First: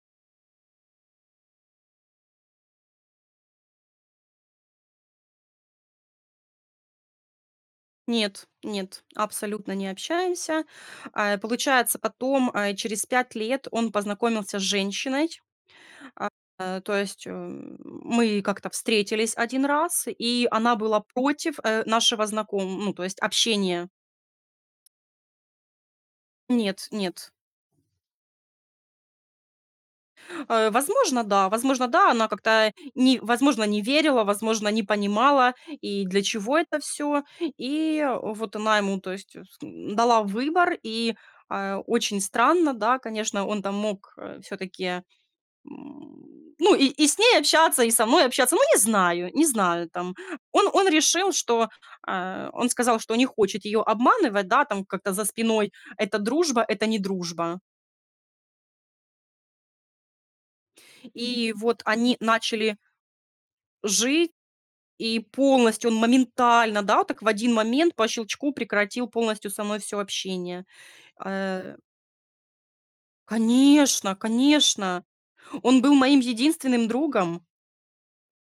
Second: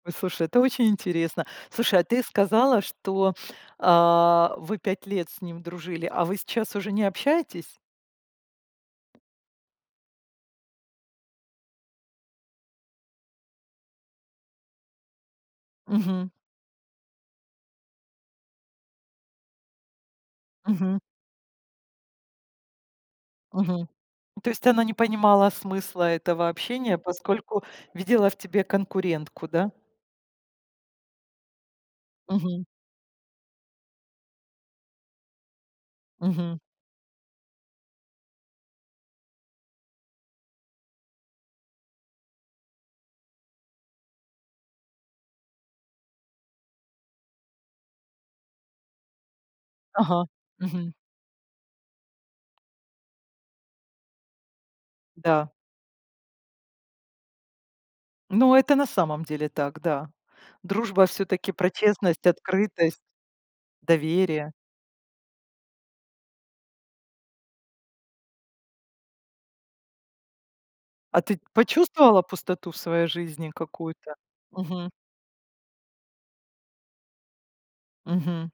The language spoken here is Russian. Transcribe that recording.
Ой, слушай, это очень интересно. Слушай, а ты сказала, что, а, вы 5 лет с ним дружили, а вы сейчас уже не общаетесь? Нет, нет, абсолютно не общаемся. А, э, получается, потом, э, через 5 лет он познакомился с женщиной. Мгм. А, э, то есть м мы как-то встретились 1 раз, и она была Мгм. против, э, нашего знаком ну, то есть Мгм. общения. То есть она не понимала смысла этого Нет, общения, нет. поскольку видела в тебе конкурентку, да? А возможно, да, возможно, да, она Мгм. как-то, ни возможно, не верила, возможно, не понимала, и для чего Мгм. это всё. И вот она ему, то есть, с м, дала выбор, и, а, очень странно, да, конечно, он там мог, э, всё-таки, м, ну, и и с ней общаться, и со мной общаться, ну, не знаю, не знаю там. Ага. Он он Мгм. решил, что, а, он сказал, что не хочет её обманывать, да, там как-то за Да. спиной. Эта дружба- это не дружба. Ну, это на самом деле так, да. Дружба всё-таки И про вот они честность, начали открытость, жи доверие. и полностью он моментально, да, от так в 1 момент по щелчку прекратил полностью со мной всё общение, А а, ты ть э почувствовала пустоту в своей жизни какую-то? Конечно, Мгм. конечно, он был моим единственным другом. Мгм.